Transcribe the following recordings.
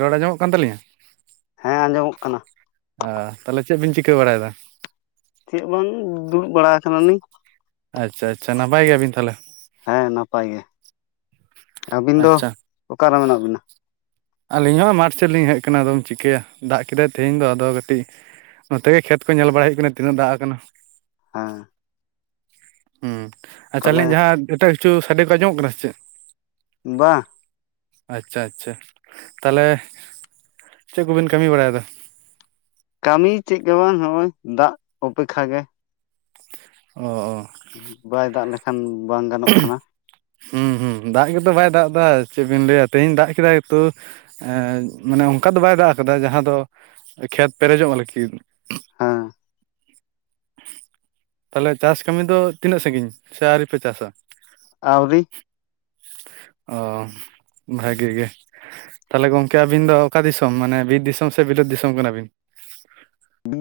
ᱨᱚᱲ ᱟᱸᱡᱚᱢᱚᱜ ᱠᱟᱱ ᱛᱟᱞᱤᱧᱟ? ᱦᱮᱸ ᱟᱸᱡᱚᱢᱚᱜ ᱠᱟᱱᱟ᱾ ᱟᱻ ᱛᱟᱦᱞᱮ ᱪᱮᱫ ᱵᱤᱱ ᱪᱤᱠᱟᱹ ᱵᱟᱲᱟᱭᱮᱫᱟ? ᱪᱮᱫ ᱵᱟᱝ ᱫᱩᱲᱩᱵ ᱵᱟᱲᱟ ᱠᱟᱱᱟᱞᱤᱧ᱾ ᱟᱪᱪᱷᱟ ᱟᱪᱪᱷᱟ ᱱᱟᱯᱟᱭ ᱜᱮᱭᱟᱵᱤᱱ ᱛᱟᱦᱞᱮ? ᱦᱮᱸ ᱱᱟᱯᱟᱭ ᱜᱮ᱾ ᱟᱵᱤᱱ ᱫᱚ ᱟᱪᱪᱷᱟ ᱚᱠᱟᱨᱮ ᱢᱮᱱᱟᱜ ᱵᱤᱱᱟ? ᱟᱞᱤᱧ ᱦᱚᱸ ᱢᱟᱴᱷ ᱥᱮᱫ ᱞᱤᱧ ᱦᱮᱪ ᱠᱟᱱᱟ ᱟᱫᱚᱢ ᱪᱤᱠᱟᱹᱭᱟ ᱫᱟᱜ ᱠᱮᱫᱟᱭ ᱛᱮᱦᱮᱧ ᱫᱚ ᱟᱫᱚ ᱠᱟᱴᱤᱪ ᱱᱚᱛᱮ ᱜᱮ ᱠᱷᱮᱛ ᱠᱚ ᱧᱮᱞ ᱵᱟᱲᱟᱭ ᱦᱩᱭᱩᱜ ᱠᱟᱱᱟ ᱛᱤᱱᱟᱹᱜ ᱫᱟᱜ ᱟᱠᱟᱱᱟ᱾ ᱟ ᱦᱩᱸ ᱟᱪᱪᱷᱟ ᱛᱟᱦᱚᱞᱮ ᱟᱞᱤᱧ ᱡᱟᱦᱟᱸ ᱮᱴᱟᱜ ᱠᱤᱪᱷᱩ ᱥᱟᱰᱮ ᱠᱚ ᱟᱸᱡᱚᱢᱚᱜ ᱠᱟᱱᱟ ᱥᱮ ᱪᱮᱫ? ᱵᱟ ᱟᱪᱪᱷᱟ ᱟᱪᱪᱷᱟ, ᱛᱟᱦᱞᱮ ᱪᱮᱫ ᱠᱚᱵᱤᱱ ᱠᱟᱢᱤ ᱵᱟᱲᱟᱭᱮᱫᱟ? ᱠᱟᱢᱤ ᱪᱮᱫ ᱜᱮ ᱵᱟᱝ ᱱᱚᱜᱼᱚᱭ ᱫᱟᱜ ᱚᱯᱮᱠᱷᱟ ᱜᱮ᱾ ᱚ ᱚ ᱵᱟᱭ ᱫᱟᱜ ᱞᱮᱠᱷᱟᱱ ᱵᱟᱝ ᱜᱟᱱᱚᱜ ᱠᱟᱱᱟ᱾ ᱦᱩᱸ ᱦᱩᱸ ᱫᱟᱜ ᱜᱮᱛᱚ ᱵᱟᱭ ᱫᱟᱜ ᱫᱟ ᱪᱮᱫ ᱵᱤᱱ ᱞᱟᱹᱭᱟ ᱛᱮᱦᱤᱧ ᱫᱟᱜ ᱠᱮᱫᱟᱭ ᱛᱩ, ᱮᱸ ᱢᱟᱱᱮ ᱚᱱᱠᱟ ᱫᱚ ᱵᱟᱭ ᱫᱟᱜ ᱠᱟᱫᱟ ᱡᱟᱸᱦᱟᱸ ᱫᱚ ᱠᱷᱮᱛ ᱯᱮᱨᱮᱡᱚᱜ ᱞᱤᱜᱤᱫ᱾ ᱦᱮᱸ ᱛᱟᱞᱦᱮ ᱪᱟᱥ ᱠᱟᱢᱤ ᱫᱚ ᱛᱤᱱᱟᱹᱜ ᱥᱟᱺᱜᱤᱧ ᱥᱮ ᱟᱣᱨᱤᱯᱮ ᱪᱟᱥᱟ? ᱟᱣᱨᱤ ᱚ ᱵᱷᱟᱜᱤ ᱜᱮ᱾ ᱛᱟᱦᱞᱮ ᱜᱚᱝᱠᱮ ᱟᱹᱵᱤᱱ ᱫᱚ ᱚᱠᱟ ᱫᱤᱥᱚᱢ ᱠᱟᱱᱟ ᱵᱤᱱ? ᱵᱤᱨ ᱫᱤᱥᱚᱢ ᱥᱮ ᱵᱤᱞᱟᱹᱛ ᱫᱤᱥᱚᱢ ᱠᱟᱱᱟ ᱵᱤᱱ?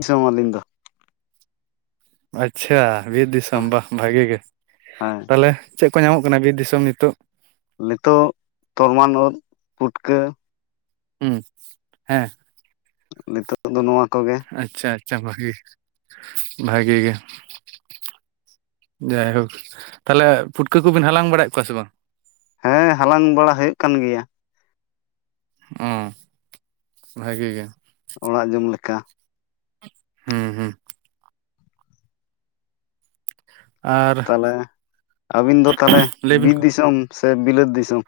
ᱥᱚᱢ ᱟᱞᱤᱧ ᱫᱚ ᱾ ᱟᱪᱪᱷᱟ ᱵᱤᱨ ᱫᱤᱥᱚᱢ ᱦᱮᱸ ᱵᱟᱦ ᱵᱷᱟᱜᱤ ᱜᱮ ᱦᱮᱸ ᱾ ᱛᱟᱦᱞᱮ ᱪᱮᱫ ᱠᱚ ᱧᱟᱢᱚᱜ ᱠᱟᱱᱟ ᱵᱤᱨ ᱫᱤᱥᱚᱢ ᱱᱤᱛᱚᱜ ᱱᱤᱛᱚᱜ ᱛᱚᱨᱢᱟᱱ ᱩᱫᱽ, ᱯᱩᱴᱠᱟᱹ ᱾ ᱦᱩᱸ ᱦᱮᱸ᱾ ᱱᱤᱛᱚᱜ ᱫᱚ ᱱᱚᱣᱟ ᱠᱚᱜᱮ᱾ ᱟᱪᱪᱷᱟ ᱟᱪᱪᱷᱟ ᱵᱷᱟᱜᱤ᱾ ᱵᱷᱟᱜᱤ ᱜᱮ ᱾ ᱡᱟᱭᱦᱳᱠ ᱛᱟᱦᱞᱮ ᱯᱷᱩᱴᱠᱟᱹ ᱠᱚᱵᱤᱱ ᱦᱟᱞᱟᱝ ᱵᱟᱲᱟᱭᱮᱫ ᱠᱚᱣᱟ ᱥᱮ ᱵᱟᱝ? ᱦᱮᱸ ᱦᱟᱞᱟᱝ ᱵᱟᱲᱟ ᱦᱩᱭᱩᱜ ᱠᱟᱱ ᱜᱮᱭᱟ ᱾ ᱚᱸ ᱵᱷᱟᱜᱤ ᱜᱮ ᱾ ᱚᱲᱟᱜ ᱡᱚᱢ ᱞᱮᱠᱟ ᱾ ᱦᱮᱸ ᱦᱮᱸ ᱾ [inaudible] ᱛᱟᱦᱞᱮ ᱟᱵᱤᱱ ᱫᱚ ᱛᱟᱦᱞᱮ ᱞᱟᱹᱭᱵᱤᱱ ᱵᱤᱨ ᱫᱤᱥᱚᱢ ᱥᱮ ᱵᱤᱞᱟᱹᱛ ᱫᱤᱥᱚᱢ?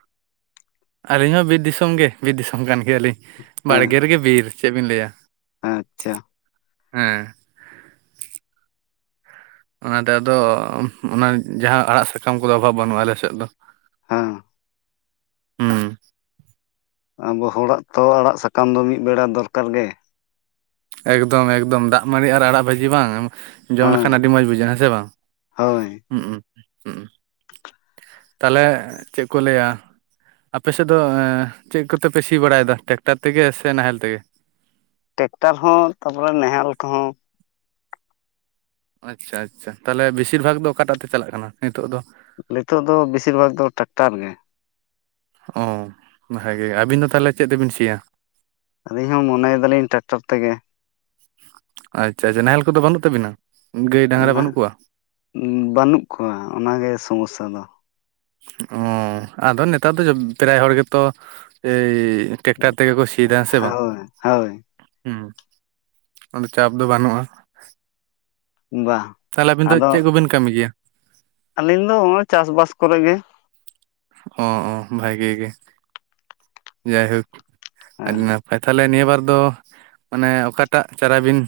ᱟᱞᱤᱧ ᱦᱚᱸ ᱵᱤᱨ ᱫᱤᱥᱚᱢ ᱜᱮ ᱵᱤᱨ ᱫᱤᱥᱚᱢ ᱠᱟᱱ ᱜᱮᱭᱟ ᱞᱤᱧ ᱾ ᱦᱮᱸ ᱵᱟᱲᱜᱮ ᱨᱮᱜᱮ ᱵᱤᱨ ᱪᱮᱫ ᱵᱤᱱ ᱞᱟᱹᱭᱟ ᱾ ᱟᱪᱪᱷᱟ ᱾ ᱦᱮᱸ ᱚᱱᱟᱛᱮ ᱟᱫᱚ ᱚᱱᱟ ᱡᱟᱸᱦᱟᱸ ᱟᱲᱟᱜ ᱥᱟᱠᱟᱢ ᱠᱚᱫᱚ ᱚᱵᱷᱟᱵᱽ ᱵᱟᱱᱩᱜᱼᱟ ᱟᱞᱮ ᱥᱮᱫ ᱫᱚ ᱾ ᱦᱮᱸ ᱾ ᱦᱩᱸ ᱟᱵᱚ ᱦᱚᱲᱟᱜ ᱛᱚ ᱟᱲᱟᱜ ᱥᱟᱠᱟᱢ ᱫᱚ ᱢᱤᱫ ᱵᱮᱲᱟ ᱫᱚ ᱫᱚᱨᱠᱟᱨ ᱜᱮ ᱾ ᱮᱠᱫᱚᱢ ᱮᱠᱫᱚᱢ ᱫᱟᱜ ᱢᱟᱲᱤ ᱟᱨ ᱟᱲᱟᱜ ᱵᱷᱟᱡᱤ ᱵᱟᱝ? ᱡᱚᱢ ᱞᱮᱠᱷᱟᱱ ᱦᱮᱸ ᱟᱰᱤ ᱢᱚᱡᱽ ᱵᱩᱡᱷᱟᱹᱜᱼᱟ ᱦᱮᱸ ᱥᱮ ᱵᱟᱝ? ᱦᱳᱭ ᱛᱟᱦᱞᱮ ᱪᱮᱫ ᱠᱚ ᱞᱟᱹᱭᱟ? ᱟᱯᱮᱥᱮᱫ ᱫᱚ ᱪᱮᱫ ᱠᱚᱛᱮᱯᱮ ᱥᱤ ᱵᱟᱲᱟᱭᱮᱫ-ᱟ? ᱴᱮᱠᱴᱟᱨ ᱛᱮᱜᱮ ᱥᱮ ᱱᱟᱦᱮᱞ ᱛᱮᱜᱮ? ᱴᱮᱠᱴᱟᱨ ᱦᱚᱸ ᱛᱟᱯᱚᱨᱮ ᱱᱟᱦᱮᱞ ᱠᱚᱦᱚᱸ ᱾ ᱟᱪᱪᱷᱟ ᱟᱪᱪᱷᱟ ᱛᱟᱦᱚᱞᱮ ᱵᱮᱥᱤᱨ ᱵᱷᱟᱜᱽ ᱫᱚ ᱚᱠᱟᱴᱟᱜ ᱛᱮ ᱪᱟᱞᱟᱜ ᱠᱟᱱᱟ ᱱᱤᱛᱚᱜ ᱫᱚ? ᱱᱤᱛᱚᱜ ᱫᱚ ᱵᱮᱥᱤᱨ ᱵᱷᱟᱜ ᱫᱚ ᱴᱨᱟᱠᱴᱟᱨ ᱜᱮ ᱾ ᱚ ᱵᱷᱟᱜᱮ ᱟᱹᱵᱤᱱ ᱫᱚ ᱛᱟᱦᱚᱞᱮ ᱪᱮᱫ ᱛᱮᱵᱤᱱ ᱥᱮᱤᱭᱟ? ᱟᱹᱞᱤᱧ ᱦᱚᱸ ᱢᱚᱱᱮᱭ ᱫᱟᱞᱤᱧ ᱴᱨᱟᱠᱴᱚᱨ ᱛᱮᱜᱮ ᱾ ᱟᱪᱪᱷᱟ ᱟᱪᱪᱷᱟ ᱱᱟᱦᱮᱞ ᱠᱚᱫᱚ ᱵᱟᱹᱱᱩᱜ ᱛᱟᱵᱤᱱᱟ? ᱜᱟᱹᱭ ᱰᱟᱝᱨᱟ ᱱᱟᱜ ᱵᱟᱹᱱᱩᱜ ᱠᱚᱣᱟ? ᱵᱟᱹᱱᱩᱜ ᱠᱚᱣᱟ ᱚᱱᱟᱜ ᱜᱮ ᱥᱚᱢᱚᱥᱟ ᱫᱚ ᱾ ᱚᱻ ᱟᱫᱚ ᱱᱮᱛᱟᱨ ᱫᱚ ᱯᱨᱟᱭ ᱦᱚᱲ ᱜᱮᱛᱚ ᱮᱭ ᱴᱮᱠᱴᱟᱨ ᱛᱮᱜᱮ ᱠᱚ ᱥᱤᱭᱟ ᱥᱮ ᱵᱟᱝ? ᱦᱳᱭ ᱦᱳᱭ ᱦᱮᱸ ᱟᱫᱚ ᱪᱟᱯ ᱫᱚ ᱵᱟᱹᱱᱩᱜᱼᱟ ᱿ ᱵᱟᱝ ᱛᱟᱦᱞᱮ ᱟᱵᱤᱱ ᱫᱚ ᱟᱫᱚ ᱪᱮᱫ ᱠᱚᱵᱤᱱ ᱠᱟᱹᱢᱤ ᱜᱮᱭᱟ? ᱟᱹᱞᱤᱧ ᱫᱚ ᱱᱚᱜᱚᱭ ᱪᱟᱥ ᱵᱟᱟᱥ ᱠᱚᱨᱮ ᱜᱮ ᱾ ᱚ ᱚ ᱵᱷᱟᱜᱮ ᱜᱮ ᱡᱟᱭᱦᱳᱠ ᱟᱫᱤᱱᱟ ᱦᱮᱸ ᱛᱟᱦᱚᱞᱮ ᱱᱤᱭᱟᱹ ᱵᱟᱨ ᱫᱚ ᱢᱟᱱᱮ ᱚᱠᱟᱴᱟᱜ ᱪᱟᱨᱟ ᱵᱤᱱ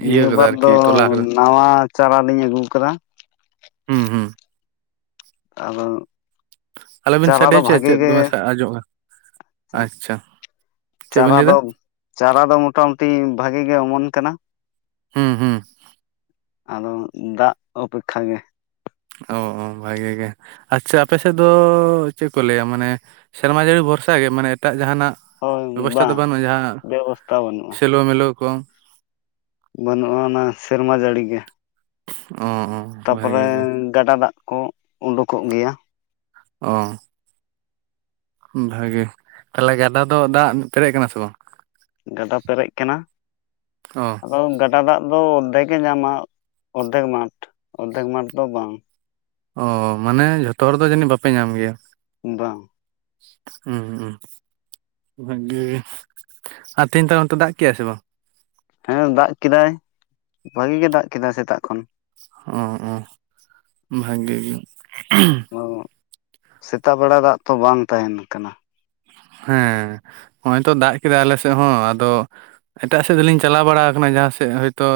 ᱤᱭᱟᱹ ᱱᱤᱭᱟᱹ ᱠᱟᱫᱟ ᱵᱟᱨ ᱫᱚ ᱟᱨᱠᱤ ᱛᱚᱞᱟ ᱠᱟᱫᱟ ᱱᱟᱣᱟ ᱪᱟᱨᱟ ᱞᱤᱧ ᱟᱹᱜᱩ ᱟᱠᱟᱫᱟ ᱾ ᱦᱩᱸ ᱦᱩᱸ ᱾ ᱟᱫᱚ ᱟᱞᱚᱵᱤᱱ ᱪᱟᱨᱟ ᱥᱟᱰᱮ ᱫᱚ ᱦᱚᱪᱚᱭᱟ ᱾ ᱵᱷᱟᱜᱮ ᱪᱮᱫ ᱜᱮ ᱫᱚᱢᱮ ᱟᱡᱸᱡᱚᱜᱼᱟ ᱾ ᱟᱪᱪᱷᱟ᱾ ᱪᱮᱫ ᱵᱤᱱ ᱪᱟᱨᱟ ᱞᱟᱹᱭᱫᱟ ᱫᱚ ᱪᱟᱨᱟ ᱫᱚ ᱢᱚᱴᱟ-ᱢᱩᱴᱤ ᱵᱷᱟᱜᱤ ᱜᱮ ᱚᱢᱚᱱ ᱠᱟᱱᱟ ᱾ ᱦᱮᱸ ᱦᱮᱸ ᱾ ᱟᱫᱚ ᱫᱟᱜ ᱚᱯᱮᱠᱷᱟ ᱜᱮ᱾ ᱚ ᱵᱷᱟᱜᱤ ᱜᱮ ᱾ ᱟᱪᱪᱷᱟ ᱟᱯᱮ ᱥᱮᱫ ᱫᱚ ᱪᱮᱫ ᱠᱚ ᱞᱟᱹᱭᱟ? ᱢᱟᱱᱮ ᱥᱮᱨᱢᱟ ᱡᱟᱹᱲᱤ ᱵᱷᱚᱨᱥᱟ ᱜᱮ ᱢᱟᱱᱮ ᱮᱴᱟᱜ ᱡᱟᱦᱟᱱᱟᱜ? ᱦᱳᱭ ᱵᱮᱵᱚᱥᱛᱷᱟ ᱫᱚ ᱵᱟᱝ ᱵᱟᱹᱱᱩᱜᱼᱟ ᱡᱟᱦᱟᱸ ᱵᱮᱵᱚᱥᱛᱷᱟ ᱵᱟᱹᱱᱩᱜᱼᱟ ᱥᱮᱞᱚ ᱢᱤᱞᱟ ᱠᱚ? ᱵᱟᱹᱱᱩᱜᱼᱟ ᱚᱱᱟ ᱥᱮᱨᱢᱟ ᱡᱟᱹᱲᱤ ᱜᱮ ᱾ ᱚᱦᱚ ᱾ ᱛᱟᱯᱚᱨᱮ ᱜᱟᱰᱟ ᱫᱟᱜ ᱠᱚ ᱩᱰᱩᱠᱚᱜ ᱜᱮᱭᱟ᱾ ᱚ ᱵᱷᱟᱜᱤ ᱛᱟᱦᱚᱞᱮ ᱜᱟᱰᱟ ᱫᱚ ᱫᱟᱜ ᱯᱮᱨᱮᱡ ᱟᱠᱟᱱᱟ ᱥᱮ ᱵᱟᱝ? ᱜᱟᱰᱟ ᱯᱮᱨᱮᱡ ᱟᱠᱟᱱᱟ ᱚ ᱟᱫᱚ [unintelligible] ᱜᱟᱰᱟ ᱫᱟᱜ ᱫᱚ ᱚᱨᱫᱷᱮᱠ ᱜᱮ ᱧᱟᱢᱟ ᱚᱨᱫᱷᱮᱠ ᱢᱟᱴ ᱚᱨᱫᱷᱮᱠ ᱢᱟᱴ ᱫᱚ ᱵᱟᱝ᱾ ᱚ ᱢᱟᱱᱮ ᱡᱷᱚᱛᱚ ᱦᱚᱲ ᱫᱚ ᱡᱟᱹᱱᱤᱡ ᱵᱟᱯᱮ ᱧᱟᱢ ᱜᱮᱭᱟ? ᱵᱟᱝ [unintelligible] ᱵᱷᱟᱜᱤ ᱟᱨ ᱛᱮᱦᱤᱧ [unintelligible] ᱫᱟᱜ ᱠᱮᱜᱼᱟᱭ ᱥᱮ ᱵᱟᱝ? ᱦᱮᱸ ᱫᱟᱜ ᱠᱮᱫᱟᱭ ᱵᱷᱟᱜᱤ ᱜᱮ ᱫᱟᱜ ᱠᱮᱫᱟᱭ ᱥᱮᱛᱟᱜ ᱠᱷᱚᱱ᱾ [unintelligible] ᱵᱷᱟᱜᱮ ᱜᱮ ᱚ ᱥᱮᱛᱟᱜ ᱵᱮᱲᱟ ᱫᱟᱜ ᱛᱚ ᱵᱟᱝ ᱛᱟᱦᱮᱱ ᱠᱟᱱᱟ᱾ ᱦᱮᱸ ᱱᱚᱜᱼᱚᱭ ᱛᱚ ᱫᱟᱜ ᱠᱮᱫᱟᱭ ᱟᱞᱮ ᱥᱮᱫ ᱦᱚᱸ ᱟᱫᱚᱼ ᱮᱴᱟᱜ ᱥᱮᱫ ᱫᱚᱞᱤᱧ ᱪᱟᱞᱟᱣ ᱵᱟᱲᱟ ᱠᱟᱱᱟ ᱡᱟᱦᱟᱸ ᱥᱮᱫ ᱦᱚᱭᱛᱳ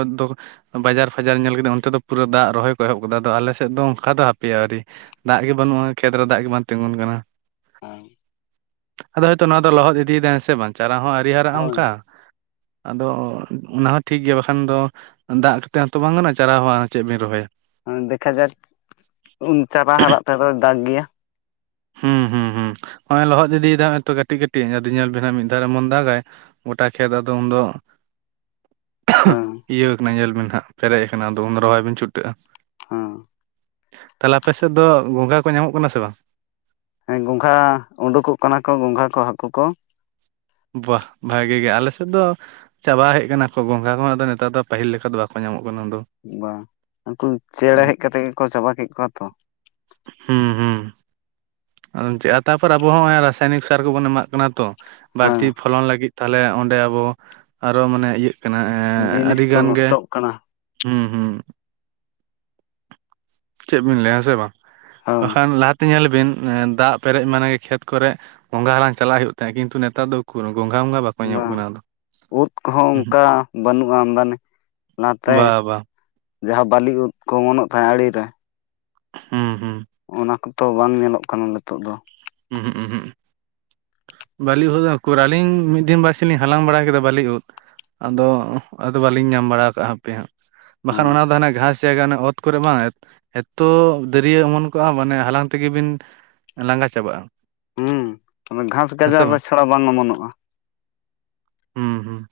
[unintelligible] ᱵᱟᱡᱟᱨ ᱯᱷᱟᱡᱟᱨ ᱧᱮᱞ ᱠᱟᱛᱮᱛ ᱚᱱᱛᱮ ᱫᱚ ᱯᱩᱨᱟᱹ ᱫᱟᱜ ᱨᱚᱦᱚᱭ ᱠᱚ ᱮᱦᱚᱵ ᱠᱟᱫᱟ ᱟᱫᱚ ᱟᱞᱮ ᱥᱮᱫ ᱫᱚ ᱚᱱᱠᱟ ᱫᱚ ᱦᱟᱯᱮᱭᱟ ᱟᱣᱨᱤᱼᱼ ᱫᱟᱜ ᱜᱮ ᱵᱟᱹᱱᱩᱜᱼᱟ ᱠᱷᱮᱛ ᱨᱮ ᱫᱟᱜ ᱜᱮ ᱵᱟᱝ ᱛᱤᱸᱜᱩᱱ ᱠᱟᱱᱟ᱾ [inaudible] ᱟᱫᱚ ᱦᱚᱭᱛᱚ ᱱᱚᱣᱟ ᱫᱚ ᱞᱚᱦᱚᱫ ᱤᱫᱤᱭ ᱮᱫᱟᱭ ᱦᱮᱸ ᱥᱮ ᱵᱟᱝ ᱪᱟᱨᱟ ᱦᱚᱸ ᱟᱹᱣᱨᱤ ᱦᱟᱨᱟᱜᱼᱟ ᱦᱳᱭ ᱚᱱᱠᱟᱼᱼ ᱟᱫᱚ ᱚᱱᱟ ᱦᱚᱸ ᱴᱷᱤᱠ ᱜᱮᱭᱟ ᱵᱟᱠᱷᱟᱱ ᱫᱚᱼᱼ ᱫᱟᱜ ᱠᱟᱛᱮᱫ ᱦᱚᱸ ᱛᱚ ᱵᱟᱝ ᱜᱟᱱᱚᱜᱼᱟ ᱪᱟᱨᱟ ᱦᱚᱸ ᱪᱮᱫ ᱵᱤᱱ ᱨᱚᱦᱚᱭᱟ? ᱫᱮᱠᱷᱟ ᱡᱟᱠ ᱩᱱ ᱪᱟᱨᱟ ᱦᱟᱨᱟᱜ ᱛᱮ ᱫᱚᱭ ᱫᱟᱜ ᱜᱮᱭᱟ᱾ ᱦᱩᱸ ᱦᱩᱸ ᱦᱩᱸ ᱦᱚᱜᱼᱚᱭ ᱞᱚᱦᱚᱫ ᱤᱫᱤ ᱦᱚᱭᱛᱳ ᱠᱟᱹᱴᱤᱡ ᱠᱟᱹᱴᱤᱡ ᱟᱫᱚ ᱧᱮᱞ ᱵᱤᱱ ᱢᱤᱫ ᱫᱷᱟᱣ [unintelligible] ᱫᱟᱜᱟᱭ ᱜᱚᱴᱟ ᱠᱷᱮᱛ ᱟᱫᱚ ᱩᱱ ᱫᱚᱼᱼ ᱦᱮᱸ ᱤᱭᱟᱹ ᱠᱟᱱᱟ ᱧᱮᱞ ᱵᱤᱱ ᱦᱟᱸᱜ ᱯᱮᱨᱮᱡ ᱟᱠᱟᱱᱟ ᱟᱫᱚ ᱩᱱ ᱨᱚᱦᱚᱭ ᱵᱤᱱ ᱪᱷᱩᱴᱟᱹᱜᱼᱟ᱾ ᱦᱮᱸ ᱛᱟᱦᱚᱞᱮ ᱟᱯᱮ ᱥᱮᱫ ᱫᱚ ᱜᱚᱝᱜᱷᱟ ᱠᱚ ᱧᱟᱢᱚᱜ ᱠᱟᱱᱟ ᱥᱮ ᱵᱟᱝ ᱦᱮᱸ ᱜᱚᱸᱜᱷᱟ ᱳᱰᱳᱠᱚᱜ ᱠᱟᱱᱟ ᱠᱚ ᱜᱚᱸᱝᱜᱷᱟ ᱠᱚ ᱦᱟᱹᱠᱩ ᱠᱚᱼᱼ ᱵᱟᱜ ᱵᱷᱟᱜᱮ ᱜᱮ ᱟᱞᱮ ᱥᱮᱫ ᱫᱚᱼᱼ ᱪᱟᱵᱟ ᱦᱮᱜ ᱟᱠᱟᱱᱟ ᱠᱚ ᱜᱚᱸᱝᱜᱟ ᱠᱚ ᱦᱚᱸ ᱟᱫᱚ ᱱᱮᱛᱟᱨ ᱫᱚ ᱯᱟᱹᱦᱤᱞ ᱞᱮᱠᱟ ᱫᱚ ᱵᱟᱠᱚ ᱧᱟᱢᱚᱜ ᱠᱟᱱᱟ ᱟᱫᱚᱼᱼ ᱵᱟᱝ ᱩᱱᱠᱩ ᱪᱮᱬᱮ ᱦᱮᱡ ᱠᱟᱛᱮᱜ ᱜᱮᱠᱚ ᱪᱟᱵᱟ ᱠᱮᱫ ᱠᱚᱣᱟ ᱛᱚ ᱦᱩᱸ ᱦᱩᱸ [unintelligible] ᱪᱮᱫ ᱛᱟᱨᱯᱚᱨ ᱟᱵᱚ ᱦᱚᱸ ᱱᱚᱜᱚᱭ ᱨᱟᱥᱟᱭᱱᱤᱠ ᱥᱟᱨ ᱠᱚ ᱵᱚᱱ ᱮᱢᱟᱜ ᱠᱟᱱᱟ ᱛᱚ ᱦᱮᱸ ᱵᱟᱹᱲᱛᱤ ᱯᱷᱚᱞᱚᱱ ᱞᱟᱹᱜᱤᱫ ᱛᱟᱦᱚᱞᱮ ᱚᱸᱰᱮ ᱟᱵᱚ ᱟᱨᱚ ᱢᱟᱱᱮ ᱤᱭᱟᱹᱜᱼᱼ [unintelligible] ᱡᱤᱱᱤᱥ ᱟᱹᱰᱤ ᱠᱚ ᱜᱟᱱ ᱜᱮ ᱱᱚᱥᱴᱚᱜ ᱠᱟᱱᱟ ᱦᱩᱸ ᱦᱩᱸ ᱪᱮᱜ ᱵᱤᱱ ᱞᱟᱹᱭᱟ ᱦᱮᱸ ᱥᱮ ᱵᱟᱝ ᱦᱳᱭ ᱵᱟᱠᱷᱟᱱ ᱞᱟᱦᱟ ᱛᱮ ᱧᱮᱞ ᱵᱤᱱᱼᱼ ᱫᱟᱜ ᱯᱮᱨᱮᱡ ᱢᱟᱱᱮ ᱠᱷᱮᱛ ᱠᱚᱨᱮᱜ ᱜᱚᱸᱝᱜᱷᱟ ᱦᱟᱞᱟᱝ ᱪᱟᱞᱟᱜ ᱦᱩᱭᱩᱜ ᱛᱟᱦᱮᱸᱜ ᱠᱤᱱᱛᱩ ᱱᱮᱛᱟᱨ ᱫᱚᱼᱼ ᱵᱟᱝ ᱩᱫ ᱠᱚ ᱦᱚᱸ ᱚᱱᱠᱟ ᱵᱟᱹᱱᱩᱜᱼᱟ ᱟᱢᱫᱟᱱᱤ ᱞᱟᱦᱟ ᱛᱮ ᱵᱟ ᱵᱟ ᱡᱟᱦᱟᱸ ᱵᱟᱹᱞᱤ ᱳᱫ ᱠᱚ ᱚᱢᱚᱱᱚᱜ ᱛᱟᱦᱮᱸᱜ ᱟᱲᱮ ᱨᱮᱼᱼ ᱦᱩᱸ ᱦᱩᱸ ᱚᱱᱟ ᱠᱚᱛᱚ ᱵᱟᱝ ᱧᱮᱞᱚᱜ ᱠᱟᱱᱟ ᱱᱤᱛᱚᱜ ᱫᱚᱼᱼ [unintelligible] ᱵᱟᱹᱞᱤ ᱳᱫ ᱦᱚᱸ ᱩᱠᱩᱨ ᱟᱹᱞᱤᱧ ᱢᱤᱫ ᱫᱤᱱ ᱵᱟᱨ ᱥᱤᱧ ᱞᱤᱧ ᱦᱟᱞᱟᱝ ᱵᱟᱲᱟ ᱠᱮᱫᱟ ᱵᱟᱹᱞᱤ ᱳᱫ ᱟᱫᱚ ᱟᱫᱚ ᱵᱟᱹᱞᱤᱧ ᱧᱟᱢ ᱵᱟᱲᱟ ᱠᱟᱜᱼᱟ ᱦᱟᱯᱮ ᱦᱟᱸᱜ ᱵᱟᱠᱷᱟᱱ ᱦᱮᱸ ᱚᱱᱟ ᱫᱚ ᱦᱟᱱᱟ ᱜᱷᱟᱸᱥᱼᱼ ᱡᱟᱜᱟ ᱟᱱᱮ ᱚᱛ ᱠᱚ ᱨᱮ ᱵᱟᱝ ᱮᱫ ᱮᱛᱚ ᱫᱟᱹᱨᱭᱟᱹ ᱚᱢᱚᱱ ᱠᱚᱜᱼᱟ ᱢᱟᱱᱮ ᱦᱟᱞᱟᱝ ᱛᱮ ᱜᱮ ᱵᱤᱱ ᱞᱟᱸᱜᱟ ᱪᱟᱵᱟᱜᱼᱟ ᱦᱩᱸ ᱚᱱᱟ ᱜᱷᱟᱸᱥ ᱦᱮᱸ ᱥᱮ ᱜᱟᱡᱟᱲ ᱨᱮ ᱪᱷᱟᱲᱟ ᱵᱟᱝ ᱚᱢᱚᱱᱚᱜᱼᱟ ᱦᱩᱸ ᱦᱩᱸ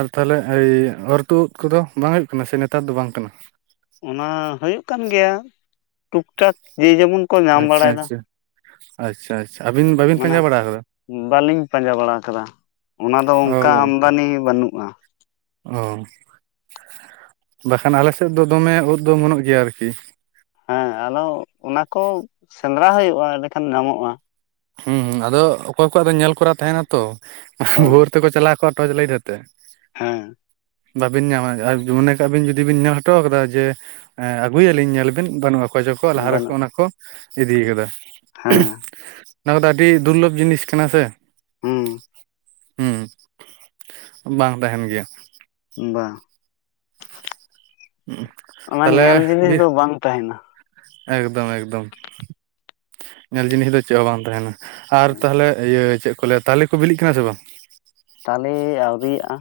ᱟᱨ ᱛᱟᱦᱚᱞᱮ ᱮᱭ ᱚᱨ ᱛᱩᱜ ᱠᱚ ᱫᱚ ᱵᱟᱝ ᱦᱩᱭᱩᱜ ᱠᱟᱱᱟ ᱥᱮ ᱱᱮᱛᱟᱨ ᱫᱚ ᱵᱟᱝ ᱠᱟᱱᱟ᱾ ᱚᱱᱟ ᱦᱩᱭᱩᱜ ᱠᱟᱱ ᱜᱮᱭᱟ ᱴᱩᱠ ᱴᱟᱠ ᱡᱮ ᱡᱮᱢᱚᱱᱼᱼ ᱟᱪᱪᱷᱟ ᱟᱪᱪᱷᱟ ᱟᱪᱪᱷᱟ ᱟᱪᱪᱷᱟ ᱟᱹᱵᱤᱱ ᱵᱟᱵᱤᱱ ᱢᱟᱱᱮ ᱯᱟᱸᱡᱟ ᱵᱟᱲᱟ ᱠᱟᱫᱟ? ᱵᱟᱹᱞᱤᱧ ᱯᱟᱸᱡᱟ ᱵᱟᱲᱟ ᱟᱠᱟᱫᱟ ᱚᱱᱟ ᱫᱚ ᱚᱱᱠᱟ ᱟᱢᱫᱟᱱᱤ ᱵᱟᱹᱱᱩᱜᱼᱟ᱾ ᱚ, ᱵᱟᱠᱷᱟᱱ ᱟᱞᱮ ᱥᱮᱫ ᱫᱚ ᱫᱚᱢᱮ ᱳᱫ ᱫᱚ ᱚᱢᱚᱱᱚᱜ ᱜᱮᱭᱟ ᱟᱨᱠᱤ, ᱦᱮᱸ ᱟᱫᱚ, ᱚᱱᱟ ᱠᱚ ᱥᱮᱸᱫᱽᱨᱟ ᱦᱩᱭᱩᱜᱼᱟ ᱮᱸᱰᱮᱠᱷᱟᱱ ᱧᱟᱢᱚᱜᱼᱟ᱾ ᱦᱩᱸ ᱦᱩᱸ ᱟᱫᱚ ᱚᱠᱚᱭ ᱠᱚᱣᱟᱜ ᱫᱚ ᱧᱮᱞ ᱠᱚᱨᱟ ᱛᱟᱦᱮᱱᱟ ᱛᱚ, ᱦᱳᱭ ᱵᱷᱳᱨ ᱛᱮᱠᱚ ᱪᱟᱞᱟᱣ ᱠᱚᱜᱼᱟ ᱴᱚᱪ ᱞᱟᱹᱭᱤᱴ ᱟᱛᱮ᱾ ᱦᱮᱸ ᱵᱟᱵᱤᱱ ᱧᱟᱢᱟ ᱟᱨ ᱢᱚᱱᱮ ᱠᱟᱜ ᱵᱤᱱ ᱡᱩᱫᱤ ᱵᱤᱱ ᱧᱮᱞ ᱦᱚᱴᱚ ᱠᱟᱫᱟ ᱡᱮ ᱟᱹᱜᱩᱭᱟᱞᱤᱧ ᱧᱮᱞ ᱵᱤᱱ ᱵᱟᱹᱱᱩᱜᱼᱟ᱾ ᱚᱠᱚᱭ ᱪᱚᱠᱚ ᱞᱟᱦᱟ ᱨᱮᱠᱚ ᱵᱟᱹᱱᱩᱜ ᱚᱱᱟ ᱠᱚ ᱤᱫᱤ ᱠᱟᱫᱟ᱾ ᱦᱮᱸ ᱚᱱᱟ ᱠᱚᱫᱚ ᱟᱹᱰᱤ ᱫᱩᱨᱞᱚᱵᱷ ᱡᱤᱱᱤᱥ ᱠᱟᱱᱟ ᱥᱮ, ᱦᱩᱸ ᱦᱩᱸ, ᱵᱟᱝ ᱛᱟᱦᱮᱱ ᱜᱮᱭᱟ᱾ ᱵᱟᱝ, ᱚᱱᱟ ᱛᱟᱦᱚᱞᱮ ᱧᱮᱞ ᱡᱤᱱᱤᱥ ᱵᱤᱨ ᱫᱚ ᱵᱟᱝ ᱛᱟᱦᱮᱱᱟ᱾ ᱮᱠᱫᱚᱢ ᱮᱠᱫᱚᱢ ᱧᱮᱞ ᱡᱤᱱᱤᱥ ᱫᱚ ᱪᱮᱜ ᱦᱚᱸ ᱵᱟᱝ ᱛᱟᱦᱮᱱᱟ ᱟᱨ ᱛᱟᱦᱞᱮ ᱤᱭᱟᱹ ᱪᱮᱜ ᱠᱚ ᱞᱟᱹᱭᱟ ᱛᱟᱞᱮ ᱠᱚ ᱵᱤᱞᱤᱜ ᱠᱟᱱᱟ ᱥᱮ ᱵᱟᱝ? ᱛᱟᱞᱮ ᱟᱹᱣᱨᱤᱭᱟᱜᱼᱟ᱾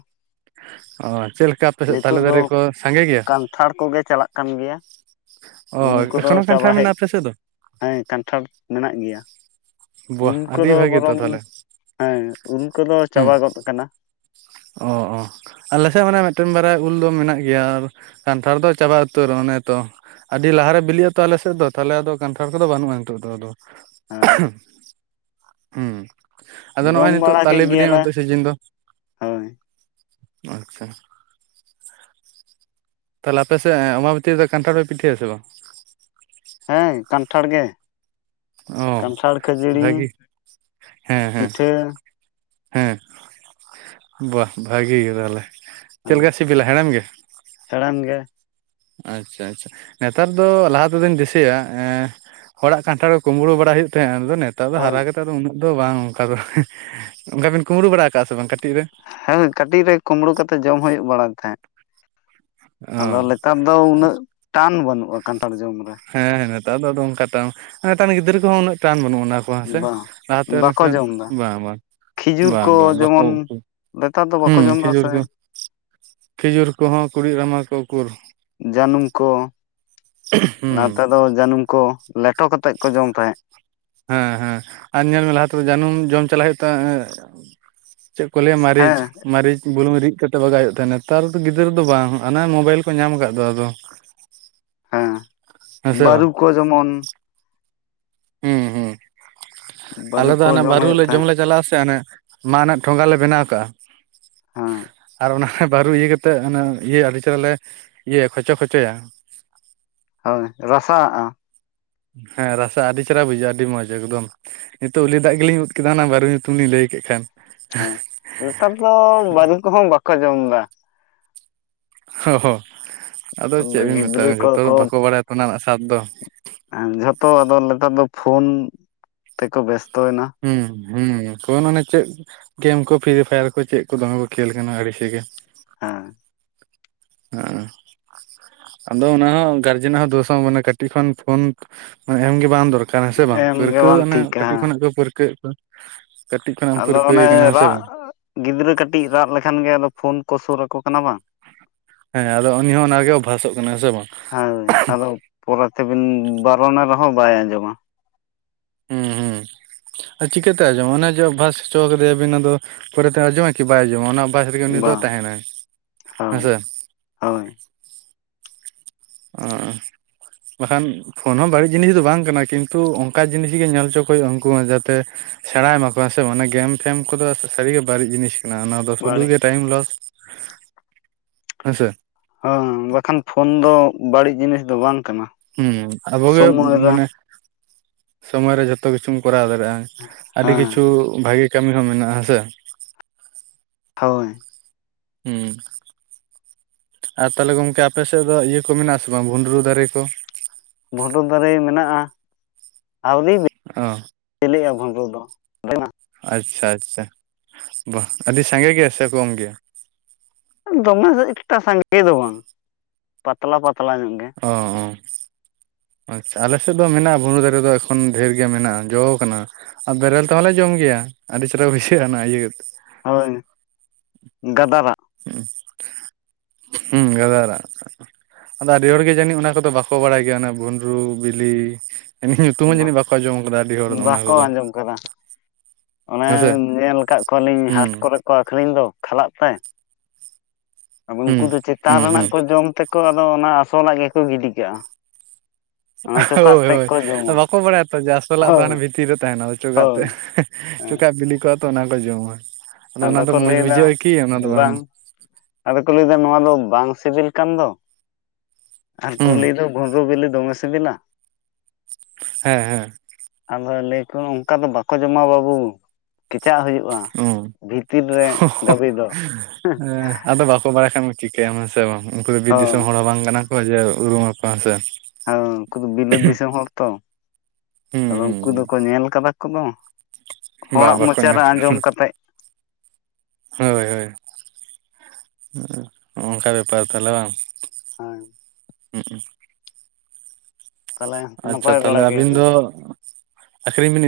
ᱚ ᱪᱮᱫ ᱞᱮᱠᱟ ᱟᱯᱮ ᱥᱮᱫ ᱛᱟᱞᱮ ᱱᱤᱛᱚᱜ ᱫᱚ ᱫᱟᱨᱮ ᱠᱚ ᱥᱟᱸᱜᱮ ᱜᱮᱭᱟ ᱠᱟᱱᱛᱷᱟᱲ ᱠᱚᱜᱮ ᱪᱟᱞᱟᱜ ᱠᱟᱱ ᱜᱮᱭᱟ᱾ ᱚ ᱩᱞ ᱠᱚᱫᱚ ᱮᱠᱷᱚᱱᱳ ᱪᱟᱵᱟ ᱠᱟᱱᱴᱷᱟᱲ ᱦᱮᱡ ᱢᱮᱱᱟᱜᱼᱟ ᱟᱯᱮ ᱥᱮᱫ ᱫᱚ ᱦᱮᱸ ᱠᱟᱱᱴᱷᱟᱲ ᱢᱮᱱᱟᱜ ᱜᱮᱭᱟ᱾ ᱵᱟᱦ ᱩᱞ ᱟᱹᱰᱤ ᱠᱚᱫᱚ ᱵᱷᱟᱹᱜᱤ ᱛᱚ ᱵᱚᱨᱚᱝ ᱛᱟᱦᱚᱞᱮ ᱦᱮᱸ ᱩᱞ ᱠᱚᱫᱚ ᱦᱩᱸ ᱪᱟᱵᱟ ᱜᱚᱫ ᱠᱟᱱᱟ᱾ ᱚ ᱚ ᱟᱞᱮᱥᱮᱫ ᱢᱟᱱᱮ ᱢᱮᱫᱴᱮᱱ ᱵᱟᱨᱭᱟ ᱩᱞ ᱫᱚ ᱢᱮᱱᱟᱜ ᱜᱮᱭᱟ ᱟᱨ ᱠᱟᱱᱴᱷᱟᱲ ᱫᱚ ᱪᱟᱵᱟ ᱩᱛᱟᱹᱨ ᱚᱱᱮ ᱛᱚ, ᱟᱹᱰᱤ ᱞᱟᱦᱟᱨᱮ ᱵᱤᱞᱤᱜ ᱟᱛᱚ ᱟᱞᱮ ᱥᱮᱫ ᱫᱚ ᱛᱟᱦᱚᱞᱮ ᱫᱚ ᱠᱟᱱᱴᱷᱟᱲ ᱠᱚᱫᱚ ᱵᱟᱹᱱᱩᱜᱼᱟ ᱱᱤᱛ ᱫᱚ ᱟᱫᱚ᱾ ᱦᱮᱸ ᱦᱩᱸ, ᱟᱫᱚ ᱡᱚᱢ ᱱᱚᱜᱼᱚᱭ ᱱᱤᱛᱳᱜ ᱵᱟᱲᱟ ᱛᱟᱞᱮ ᱠᱮᱫ ᱵᱤᱞᱤ ᱜᱮᱭᱟᱞᱮ ᱚᱱᱛᱮ ᱥᱤᱡᱤᱱ ᱫᱚ᱾ ᱦᱳᱭ ᱟᱪᱪᱷᱟ ᱛᱟᱦᱚᱞᱮ ᱟᱯᱮ ᱥᱮᱫ ᱟᱢᱵᱟᱵᱩᱛᱤ ᱨᱮ ᱫᱚ ᱠᱟᱱᱴᱷᱟᱲ ᱯᱮ ᱯᱤᱴᱷᱟᱹᱭᱟᱥᱮ ᱵᱟᱝ? ᱦᱮᱸ ᱠᱟᱱᱴᱷᱟᱲ ᱜᱮ᱾ ᱚ ᱠᱟᱱᱴᱷᱟᱲ ᱠᱷᱟᱹᱡᱟᱹᱲᱤ ᱵᱷᱟᱹᱜᱤ ᱦᱮᱸ ᱦᱮᱸ ᱯᱤᱴᱷᱟᱹ ᱦᱮᱸ, ᱵᱟ ᱵᱷᱟᱜᱤ ᱜᱮ ᱛᱟᱦᱚᱞᱮ ᱦᱮᱸ ᱪᱮᱫᱞᱮᱠᱟ ᱥᱤᱵᱤᱞᱟ ᱦᱮᱲᱮᱢ ᱜᱮ? ᱦᱮᱲᱮᱢ ᱜᱮ᱾ ᱟᱪᱪᱷᱟ ᱟᱪᱪᱷᱟ, ᱱᱮᱛᱟᱨ ᱫᱚ ᱞᱟᱦᱟ ᱛᱮᱫᱚᱧ ᱫᱤᱥᱟᱹᱭᱟ ᱮᱸ ᱦᱚᱲᱟᱜ ᱠᱟᱱᱴᱷᱟᱲ ᱠᱚ ᱠᱩᱢᱵᱽᱲᱩ ᱵᱟᱲᱟ ᱦᱩᱭᱩᱜ ᱛᱟᱦᱮᱸᱜ ᱟᱫᱚ ᱱᱮ ᱛᱟᱨ ᱫᱚ ᱦᱳᱭ ᱦᱟᱨᱟ ᱠᱟᱛᱮᱫ ᱫᱚ ᱩᱱᱟᱹᱜ ᱫᱚ ᱵᱟᱝ ᱚᱱᱠᱟ ᱫᱚ, ᱚᱱᱠᱟ ᱵᱤᱱ ᱠᱩᱢᱲᱩ ᱵᱟᱲᱟ ᱠᱟᱜᱼᱟ ᱥᱮ ᱵᱟᱝ ᱠᱟᱹᱴᱤᱡ ᱨᱮ? ᱦᱮᱸ ᱠᱟᱹᱴᱤᱡ ᱨᱮ ᱠᱩᱢᱵᱽᱲᱩ ᱠᱟᱛᱮᱫ ᱡᱚᱢ ᱦᱩᱭᱩᱜ ᱵᱟᱲᱟᱭ ᱛᱟᱦᱮᱸᱫ᱾ ᱟᱫᱚ ᱚ ᱱᱮᱛᱟᱨ ᱫᱚ ᱩᱱᱟᱹᱜ ᱴᱟᱱ ᱵᱟᱹᱱᱩᱜᱼᱟ ᱠᱟᱱᱴᱷᱟᱲ ᱡᱚᱢ ᱨᱮ᱾ ᱦᱮᱸ ᱱᱮᱛᱟᱨ ᱫᱚ ᱟᱫᱚ ᱚᱱᱠᱟ ᱴᱟᱱ ᱱᱮᱛᱟᱨ ᱨᱮᱱ ᱜᱤᱫᱽᱨᱟᱹ ᱠᱚᱦᱚᱸ ᱩᱱᱟᱹᱜ ᱴᱟᱱ ᱵᱟᱹᱱᱩᱜᱼᱟ ᱵᱟᱝ ᱥᱮ ᱞᱟᱦᱟᱛᱮ ᱵᱟᱠᱚ ᱞᱮᱠᱷᱟᱱ ᱡᱚᱢ ᱮᱫᱟ ᱵᱟᱝ ᱵᱟᱝ᱾ ᱠᱷᱤᱡᱩᱨ ᱵᱟᱝ ᱠᱚ ᱵᱟᱝ ᱵᱟᱠᱚ ᱡᱮᱢᱚᱱ ᱱᱮᱛᱟᱨ ᱫᱚ ᱵᱟᱠᱚ ᱦᱩᱸ ᱡᱚᱢ ᱮᱫᱟ ᱠᱷᱤᱡᱩᱨ ᱥᱮ ᱠᱚ ᱠᱷᱤᱡᱩᱨ ᱠᱚᱦᱚᱸ ᱠᱩᱲᱤᱫ ᱨᱟᱢᱟ ᱠᱚ ᱩᱠᱩᱨ ᱡᱟᱹᱱᱩᱢ ᱠᱚ, ᱦᱩᱸ ᱱᱮᱛᱟ ᱫᱚ ᱡᱟᱹᱱᱩᱢ ᱠᱚ ᱞᱮᱴᱚ ᱠᱟᱛᱮᱫ ᱠᱚ ᱡᱚᱢ ᱛᱟᱦᱮᱸᱫ᱾ ᱦᱮᱸ ᱦᱮᱸ ᱟᱨ ᱧᱮᱞ ᱢᱮ ᱞᱟᱦᱟ ᱛᱮᱫᱚ ᱡᱟᱹᱱᱩᱢ ᱡᱚᱢ ᱪᱟᱞᱟᱜ ᱦᱩᱭᱩᱜ ᱛᱟᱦᱮᱡ ᱪᱮᱫ ᱠᱚ ᱞᱟᱹᱭᱟ ᱢᱟᱹᱨᱤᱪ ᱦᱮᱸ ᱢᱟᱹᱨᱤᱪ ᱵᱩᱞᱩᱝ ᱨᱤᱫ ᱠᱟᱛᱮᱫ ᱵᱟᱜᱟᱜ ᱦᱩᱭᱩᱜ ᱛᱟᱦᱮᱸᱫ ᱱᱮᱛᱟᱨ ᱫᱚ ᱜᱤᱫᱽᱨᱟᱹ ᱫᱚ ᱵᱟᱝ ᱦᱟᱱᱟ ᱢᱳᱵᱟᱭᱤᱞ ᱠᱚ ᱧᱟᱢ ᱟᱠᱟᱫ ᱫᱚ ᱾ ᱦᱮᱸ ᱦᱮᱸ ᱥᱮ ᱵᱟᱹᱨᱩ ᱵᱟᱝ ᱠᱚ ᱡᱮᱢᱚᱱ ᱦᱩᱸ ᱦᱩᱸ, ᱵᱟᱹᱨᱩ ᱟᱞᱮ ᱫᱚ ᱠᱚ ᱦᱟᱱᱮ ᱦᱩᱭᱩᱜ ᱵᱟᱹᱨᱩᱞᱮ ᱡᱚᱢ ᱛᱟᱦᱮᱸᱫ ᱞᱮ ᱪᱟᱞᱟᱜ ᱟᱥᱮ ᱦᱟᱱᱮ, ᱢᱟᱜ ᱨᱮᱱᱟᱜ ᱴᱷᱚᱸᱜᱟ ᱞᱮ ᱵᱮᱱᱟᱣ ᱠᱟᱜᱼᱟ᱾ ᱦᱚᱸ ᱚᱱᱟᱨᱮ ᱵᱟᱹᱨᱩ ᱤᱭᱟᱹ ᱠᱟᱛᱮᱫ ᱚᱱᱮ ᱤᱭᱟᱹ ᱟᱹᱰᱤ ᱪᱮᱦᱨᱟᱞᱮ ᱤᱭᱟᱹᱭᱟ ᱠᱷᱚᱪᱚ ᱠᱷᱪᱚᱭᱟ᱾ ᱦᱳᱭ ᱨᱟᱥᱟᱜᱼᱟ? ᱦᱮᱸ ᱨᱟᱥᱟ ᱟᱹᱰᱤ ᱪᱮᱦᱮᱨᱟ ᱵᱩᱡᱷᱟᱹᱜᱼᱟ ᱟᱹᱰᱤ ᱢᱚᱸᱡᱽ ᱮᱠᱫᱚᱢ᱾ ᱱᱤᱛᱚᱜ ᱩᱞᱤ ᱫᱟᱜ ᱜᱮᱞᱤᱧ ᱩᱫ ᱠᱮᱫᱟ ᱚᱱᱟ ᱵᱟᱹᱨᱩ ᱧᱩᱛᱩᱢ ᱞᱤᱧ ᱞᱟᱹᱭ ᱠᱮᱫ ᱠᱷᱟᱱ᱾ ᱦᱮᱸ ᱱᱮᱛᱟᱨ ᱫᱚ ᱵᱟᱹᱨᱩ ᱠᱚᱦᱚᱸ ᱵᱟᱠᱚ ᱡᱚᱢ ᱫᱟ᱾ ᱚ ᱦᱚ ᱟᱫᱚ ᱪᱮᱫ ᱵᱤᱱ ᱢᱮᱛᱟ ᱜᱤᱫᱽᱨᱟᱹ ᱠᱚ ᱡᱷᱚᱛᱚ ᱫᱚ ᱵᱟᱠᱚ ᱵᱟᱲᱟᱭᱟ ᱛᱚ ᱚᱱᱟ ᱨᱮᱱᱟᱜ ᱥᱟᱫ ᱫᱚ᱾ ᱟᱸ, ᱡᱷᱚᱛᱚ ᱟᱫᱚ ᱱᱮᱛᱟᱨ ᱫᱚ ᱯᱷᱳᱱ ᱛᱮᱠᱚ ᱵᱮᱥᱛᱚᱭᱮᱱᱟ᱾ ᱦᱩᱸ ᱦᱩᱸ ᱯᱷᱳᱱ ᱢᱟᱱᱮ ᱪᱮᱫ ᱜᱮᱢ ᱠᱚ ᱯᱷᱨᱤ ᱯᱷᱟᱭᱟᱨ ᱠᱚ ᱪᱮᱫ ᱠᱚ ᱫᱚᱢᱮ ᱠᱚ ᱠᱷᱮᱹᱞ ᱠᱟᱱᱟ ᱟᱹᱲᱤᱥᱤᱜᱮ᱾ ᱦᱮᱸ [unintelligible] ᱟᱫᱚ ᱚᱱᱟ ᱦᱚᱸ ᱜᱟᱨᱡᱮᱱᱟᱜ ᱦᱚᱸ ᱫᱳᱥ ᱦᱚᱸ ᱢᱟᱱᱮ ᱠᱟᱹᱴᱤᱡ ᱠᱷᱚᱱ ᱯᱷᱳᱱ ᱢᱟᱱᱮ ᱮᱢᱜᱮ ᱵᱟᱝ ᱫᱚᱨ ᱠᱟᱱᱟ ᱥᱮ ᱵᱟᱝ ᱮᱢ ᱜᱮ ᱯᱟᱹᱨᱠᱟᱹᱣ ᱵᱟᱝ ᱚᱱᱮ ᱴᱷᱤᱠᱟ ᱠᱟᱹᱴᱤᱡ ᱦᱮᱸ ᱠᱷᱚᱱᱟᱜ ᱠᱚ ᱯᱟᱹᱨᱠᱟᱹᱣᱮᱜ ᱠᱚᱣᱟ᱾ ᱠᱟᱹᱴᱤᱡ ᱠᱷᱚᱱᱟᱜ ᱮᱢ ᱟᱫᱚ ᱚᱱᱮ ᱯᱟᱹᱨᱠᱟᱹᱣᱮ ᱠᱟᱱᱟ ᱦᱮᱸ ᱥᱮ ᱨᱟᱜ ᱵᱟᱝ ᱜᱤᱫᱽᱨᱟᱹ ᱠᱟᱹᱴᱤᱡ ᱨᱟᱜ ᱞᱮᱠᱷᱟᱱ ᱜᱮ ᱟᱫᱚ ᱯᱷᱳᱱ ᱠᱚ ᱥᱩᱨᱟᱠᱚ ᱠᱟᱱᱟ ᱵᱟᱝ᱾ ᱦᱮᱸ, ᱟᱫᱚ ᱩᱱᱤ ᱦᱚᱸ ᱚᱱᱟᱜᱮ ᱚᱵᱵᱷᱟᱥᱚᱜ ᱠᱟᱱᱟᱭ, ᱦᱮᱸ ᱥᱮ ᱵᱟᱝ? ᱦᱳᱭ, ᱟᱫᱚ ᱯᱚᱨᱮ ᱛᱮᱵᱤᱱ ᱵᱟᱨᱚᱱᱮ ᱨᱮᱦᱚᱸ ᱵᱟᱭ ᱟᱸᱡᱚᱢᱟ᱾ ᱦᱩᱸ ᱦᱩᱸ᱾ ᱟᱨ ᱪᱤᱠᱟᱹᱛᱮ ᱟᱸᱡᱚᱢᱟᱭ ᱚᱱᱮ ᱡᱮ ᱚᱵᱵᱷᱟᱥ ᱦᱚᱪᱚ ᱠᱟᱫᱮᱭᱟᱵᱤᱱ ᱟᱫᱚ ᱯᱚᱨᱮᱛᱮ ᱟᱸᱡᱚᱢᱟᱭ ᱠᱤ ᱵᱟᱭ ᱟᱸᱡᱚᱢᱟ ᱚᱱᱟ ᱚᱵᱵᱷᱟᱥ ᱨᱮᱜᱮ ᱩᱱᱤ ᱫᱚ ᱵᱟᱝ ᱛᱟᱦᱮᱱᱟᱭ ᱦᱮᱸ ᱦᱳᱭ ᱥᱮ᱾ ᱦᱳᱭ᱾ ᱚ ᱵᱟᱠᱷᱟᱱ ᱯᱷᱳᱱ ᱦᱚᱸ ᱵᱟᱹᱲᱤᱡ ᱡᱤᱱᱤᱥ ᱫᱚ ᱵᱟᱝ ᱠᱟᱱᱟ ᱠᱤᱱᱛᱩ ᱚᱱᱠᱟ ᱡᱤᱱᱤᱥ ᱜᱮ ᱧᱮᱞ ᱦᱚᱪᱚ ᱠᱚ ᱦᱩᱭᱩᱜ-ᱟ ᱩᱱᱠᱩ ᱦᱚᱸ ᱡᱟᱛᱮ᱾ ᱥᱮᱬᱟᱭ ᱢᱟᱠᱚ ᱦᱮᱸ ᱥᱮ ᱵᱟᱝ? ᱚᱱᱟ ᱜᱮᱢ ᱯᱷᱮᱢ ᱠᱚᱫᱚ ᱥᱟᱹᱨᱤᱜᱮ ᱵᱟᱹᱲᱤᱡ ᱡᱤᱱᱤᱥ ᱠᱟᱱᱟ ᱚᱱᱟ᱾ ᱫᱚ ᱥᱩᱫᱩ ᱵᱟᱹᱲᱤᱡ ᱜᱮ ᱴᱟᱭᱤᱢ ᱞᱚᱥ ᱦᱮᱸ ᱥᱮ᱾ ᱦᱚᱸ, ᱵᱟᱠᱷᱟᱱ ᱯᱷᱳᱱ ᱫᱚ ᱵᱟᱹᱲᱤᱡ ᱡᱤᱱᱤᱥ ᱫᱚ ᱵᱟᱝ ᱠᱟᱱᱟ᱾ ᱦᱩᱸ, ᱟᱵᱚᱜᱮ ᱥᱚᱢᱚᱭ ᱨᱮ ᱢᱟᱱᱮ ᱥᱚᱢᱚᱭ ᱨᱮ ᱡᱚᱛ ᱡᱚᱛᱚ ᱠᱤᱪᱷᱩᱢ ᱠᱚᱨᱟᱣ ᱫᱟᱲᱮᱭᱟᱜ-ᱟ ᱟᱹᱰᱤ ᱠᱤᱪᱷᱩ ᱦᱮᱸ ᱵᱷᱟᱜᱤ ᱠᱟᱹᱢᱤ ᱦᱚᱸ ᱢᱮᱱᱟᱜ-ᱟ ᱦᱮᱸ ᱥᱮ᱾ ᱦᱳᱭ᱾ ᱦᱩᱸ᱾ ᱟᱨ ᱛᱟᱦᱞᱮ ᱜᱚᱝᱠᱮ ᱟᱯᱮ ᱥᱮᱫ ᱫᱚ ᱤᱭᱟᱹ ᱠᱚ ᱢᱮᱱᱟᱜ-ᱟ ᱥᱮ ᱵᱟᱝ ᱵᱷᱩᱸᱰᱨᱩ ᱫᱟᱨᱮ ᱠᱚ? ᱵᱷᱩᱸᱰᱨᱩ ᱫᱟᱨᱮ ᱢᱮᱱᱟᱜ-ᱟ᱾ ᱟᱹᱣᱨᱤ ᱵᱤ ᱚ ᱵᱤᱞᱤᱜ-ᱟ ᱵᱷᱩᱸᱰᱨᱩ ᱫᱚ᱾ ᱟᱪᱪᱷᱟ ᱟᱪᱪᱷᱟ ᱵᱟᱜ, ᱟᱹᱰᱤ ᱥᱟᱸᱜᱮ ᱜᱮᱭᱟ ᱥᱮ ᱠᱚᱢ ᱜᱮᱭᱟ ᱫᱚᱢᱮ ᱮᱠᱴᱟ ᱥᱟᱸᱜᱮ ᱫᱚ ᱵᱟᱝ ᱯᱟᱛᱞᱟ ᱯᱟᱛᱞᱟ ᱧᱚᱜ ᱜᱮ᱾ ᱚᱻ ᱟᱪᱪᱷᱟ ᱟᱞᱮ ᱥᱮᱫ ᱫᱚ ᱢᱮᱱᱟᱜ-ᱟ ᱵᱷᱩᱸᱰᱨᱩ ᱫᱟᱨᱮ ᱫᱚ ᱮᱠᱷᱚᱱ ᱰᱷᱮᱨ ᱜᱮ ᱢᱮᱱᱟᱜ-ᱟ ᱡᱚ ᱠᱟᱱᱟ᱾ ᱟᱨ ᱵᱮᱨᱮᱞ ᱛᱮᱦᱚᱸᱞᱮ ᱡᱚᱢ ᱜᱮᱭᱟ ᱟᱹᱰᱤ ᱪᱮᱦᱨᱟ ᱠᱚ ᱵᱩᱡᱷᱟᱹᱜ-ᱟ ᱚᱱᱟ ᱤᱭᱟᱹᱛ ᱦᱳᱭ ᱜᱟᱫᱟᱨᱟᱜ᱾ ᱦᱩᱸ, ᱦᱩᱸ, ᱜᱟᱫᱟᱨᱟᱜ᱾ ᱟᱫᱚ ᱟᱹᱰᱤ ᱦᱚᱲᱜᱮ ᱡᱟᱹᱱᱤᱡ ᱚᱱᱟ ᱠᱚᱫᱚ ᱵᱟᱠᱚ ᱵᱟᱲᱟᱭ ᱜᱮᱭᱟ ᱚᱱᱟ ᱵᱷᱩᱸᱰᱨᱩ ᱵᱤᱞᱤ᱾ ᱤᱱᱟᱹ ᱧᱩᱛᱩᱢ ᱦᱚᱸ ᱡᱟᱹᱱᱤᱡ ᱵᱟᱠᱚ ᱟᱸᱡᱚᱢ ᱠᱟᱫᱟ ᱟᱹᱰᱤ ᱦᱚᱲ ᱚᱱᱟ ᱵᱟᱠᱚ ᱠᱚᱫᱚ᱾ ᱟᱸᱡᱚᱢ ᱠᱟᱫᱟ ᱚᱱᱮ ᱦᱮᱸᱥᱮ ᱧᱮᱞ ᱠᱟᱫ ᱠᱚᱣᱟᱞᱤᱧ ᱦᱩᱸ ᱦᱟᱴ ᱠᱚᱨᱮ ᱠᱚ ᱟᱹᱠᱷᱨᱤᱧ ᱫᱚ ᱠᱷᱟᱞᱟᱜ ᱛᱮ᱾ ᱟᱫᱚ ᱦᱩᱸ ᱩᱱᱠᱩ ᱫᱚ ᱪᱮᱛᱟᱱ ᱦᱩᱸ ᱨᱮᱱᱟᱜ ᱦᱩᱸ ᱠᱚ ᱡᱚᱢ ᱛᱮᱠᱚ ᱟᱫᱚ ᱚᱱᱟ ᱟᱥᱚᱞᱟᱜ ᱜᱮᱠᱚ ᱜᱤᱰᱤ ᱠᱟᱜ-ᱟ᱾ ᱦᱳᱭ ᱦᱳᱭ ᱵᱟᱠᱚ ᱵᱟᱲᱟᱭᱟᱛᱚ ᱡᱮ ᱟᱥᱚᱞᱟᱜ ᱫᱚ ᱦᱟᱱᱮ ᱦᱳᱭ ᱵᱷᱤᱛᱤᱨ ᱨᱮ ᱛᱟᱦᱮᱱᱟ ᱚᱪᱚᱜᱟᱜ ᱛᱮ᱾ ᱦᱳᱭ ᱦᱮᱸ ᱪᱚᱠᱟᱜ ᱵᱤᱞᱤ ᱠᱚᱜ-ᱟ ᱛᱚ ᱚᱱᱟ ᱠᱚ ᱡᱚᱢᱟ᱾ ᱟᱫᱚ ᱚᱱᱟ ᱫᱚ ᱠᱚ ᱢᱚᱡᱽ ᱞᱟᱹᱭᱫᱟ ᱵᱩᱡᱷᱟᱹᱜ-ᱟ ᱠᱤ? ᱚᱱᱟ ᱫᱚ ᱵᱟᱝ᱾ ᱟᱫᱚ ᱠᱚ ᱞᱟᱹᱭᱫᱟ ᱱᱚᱣᱟ ᱫᱚ ᱵᱟᱝ ᱥᱤᱵᱤᱞ ᱠᱟᱱ ᱫᱚ᱾ ᱟᱨ ᱠᱚ ᱦᱩᱸ ᱞᱟᱹᱭ ᱫᱚ ᱵᱷᱩᱸᱰᱨᱩ ᱵᱤᱞᱤ ᱫᱚᱢᱮ ᱥᱤᱵᱤᱞᱟ᱾ ᱦᱮᱸ ᱦᱮᱸ᱾ ᱟᱫᱚ ᱞᱟᱹᱭ-ᱟ ᱠᱚ ᱚᱝᱠᱟ ᱫᱚ ᱵᱟᱠᱚ ᱡᱚᱢᱟ ᱵᱟᱹᱵᱩ ᱠᱮᱪᱟᱜ ᱦᱩᱭᱩᱜ-ᱟ᱾ ᱚ ᱵᱷᱤᱛᱤᱨ ᱨᱮ ᱫᱟᱹᱵᱤ ᱫᱚ᱾ ᱦᱩᱸ, ᱟᱫᱚ ᱵᱟᱠᱚ ᱵᱟᱲᱟᱭ ᱠᱷᱟᱱ ᱪᱤᱠᱟᱹᱭᱟᱢ ᱦᱮᱸᱥᱮ ᱵᱟᱝ ᱩᱱᱠᱩ ᱫᱚ ᱵᱤᱨ ᱫᱤᱥᱚᱢ ᱦᱳᱭ ᱦᱚᱲ ᱦᱚᱸ ᱵᱟᱝ ᱠᱟᱱᱟ ᱠᱚ ᱡᱮ ᱩᱨᱩᱢᱟ ᱠᱚ ᱦᱮᱸ ᱥᱮ᱾ ᱦᱮᱸ ᱩᱱᱠᱩ ᱫᱚ ᱵᱤᱞᱟᱹᱛ ᱫᱤᱥᱚᱢ ᱦᱚᱲ ᱛᱚ, ᱦᱩᱸ ᱟᱫᱚ ᱦᱩᱸ ᱩᱝᱠᱩ ᱫᱚᱠᱚ ᱦᱩᱸ ᱧᱮᱞ ᱠᱟᱫᱟ ᱠᱚᱱᱚ᱾ ᱵᱟ ᱦᱚᱲᱟᱜ ᱵᱟᱠᱚ ᱢᱚᱪᱟ ᱧᱟᱢ ᱨᱮ ᱟᱸᱡᱚᱢ ᱠᱟᱛᱮᱜ᱾ ᱦᱳᱭ ᱦᱳᱭᱜ ᱚᱝᱠᱟ ᱵᱮᱯᱟᱨ ᱛᱟᱦᱚᱞᱮ ᱵᱟᱝ᱾ ᱦᱮᱸ ᱛᱟᱦᱚᱞᱮ ᱟᱪᱪᱷᱟ ᱱᱟᱯᱟᱭ ᱵᱟᱲᱟ ᱛᱟᱦᱚᱞᱮ ᱟᱹᱵᱤᱱ ᱜᱮᱭᱟᱵᱤᱱ ᱫᱚ ᱟᱠᱷᱨᱤᱧ ᱵᱤᱱ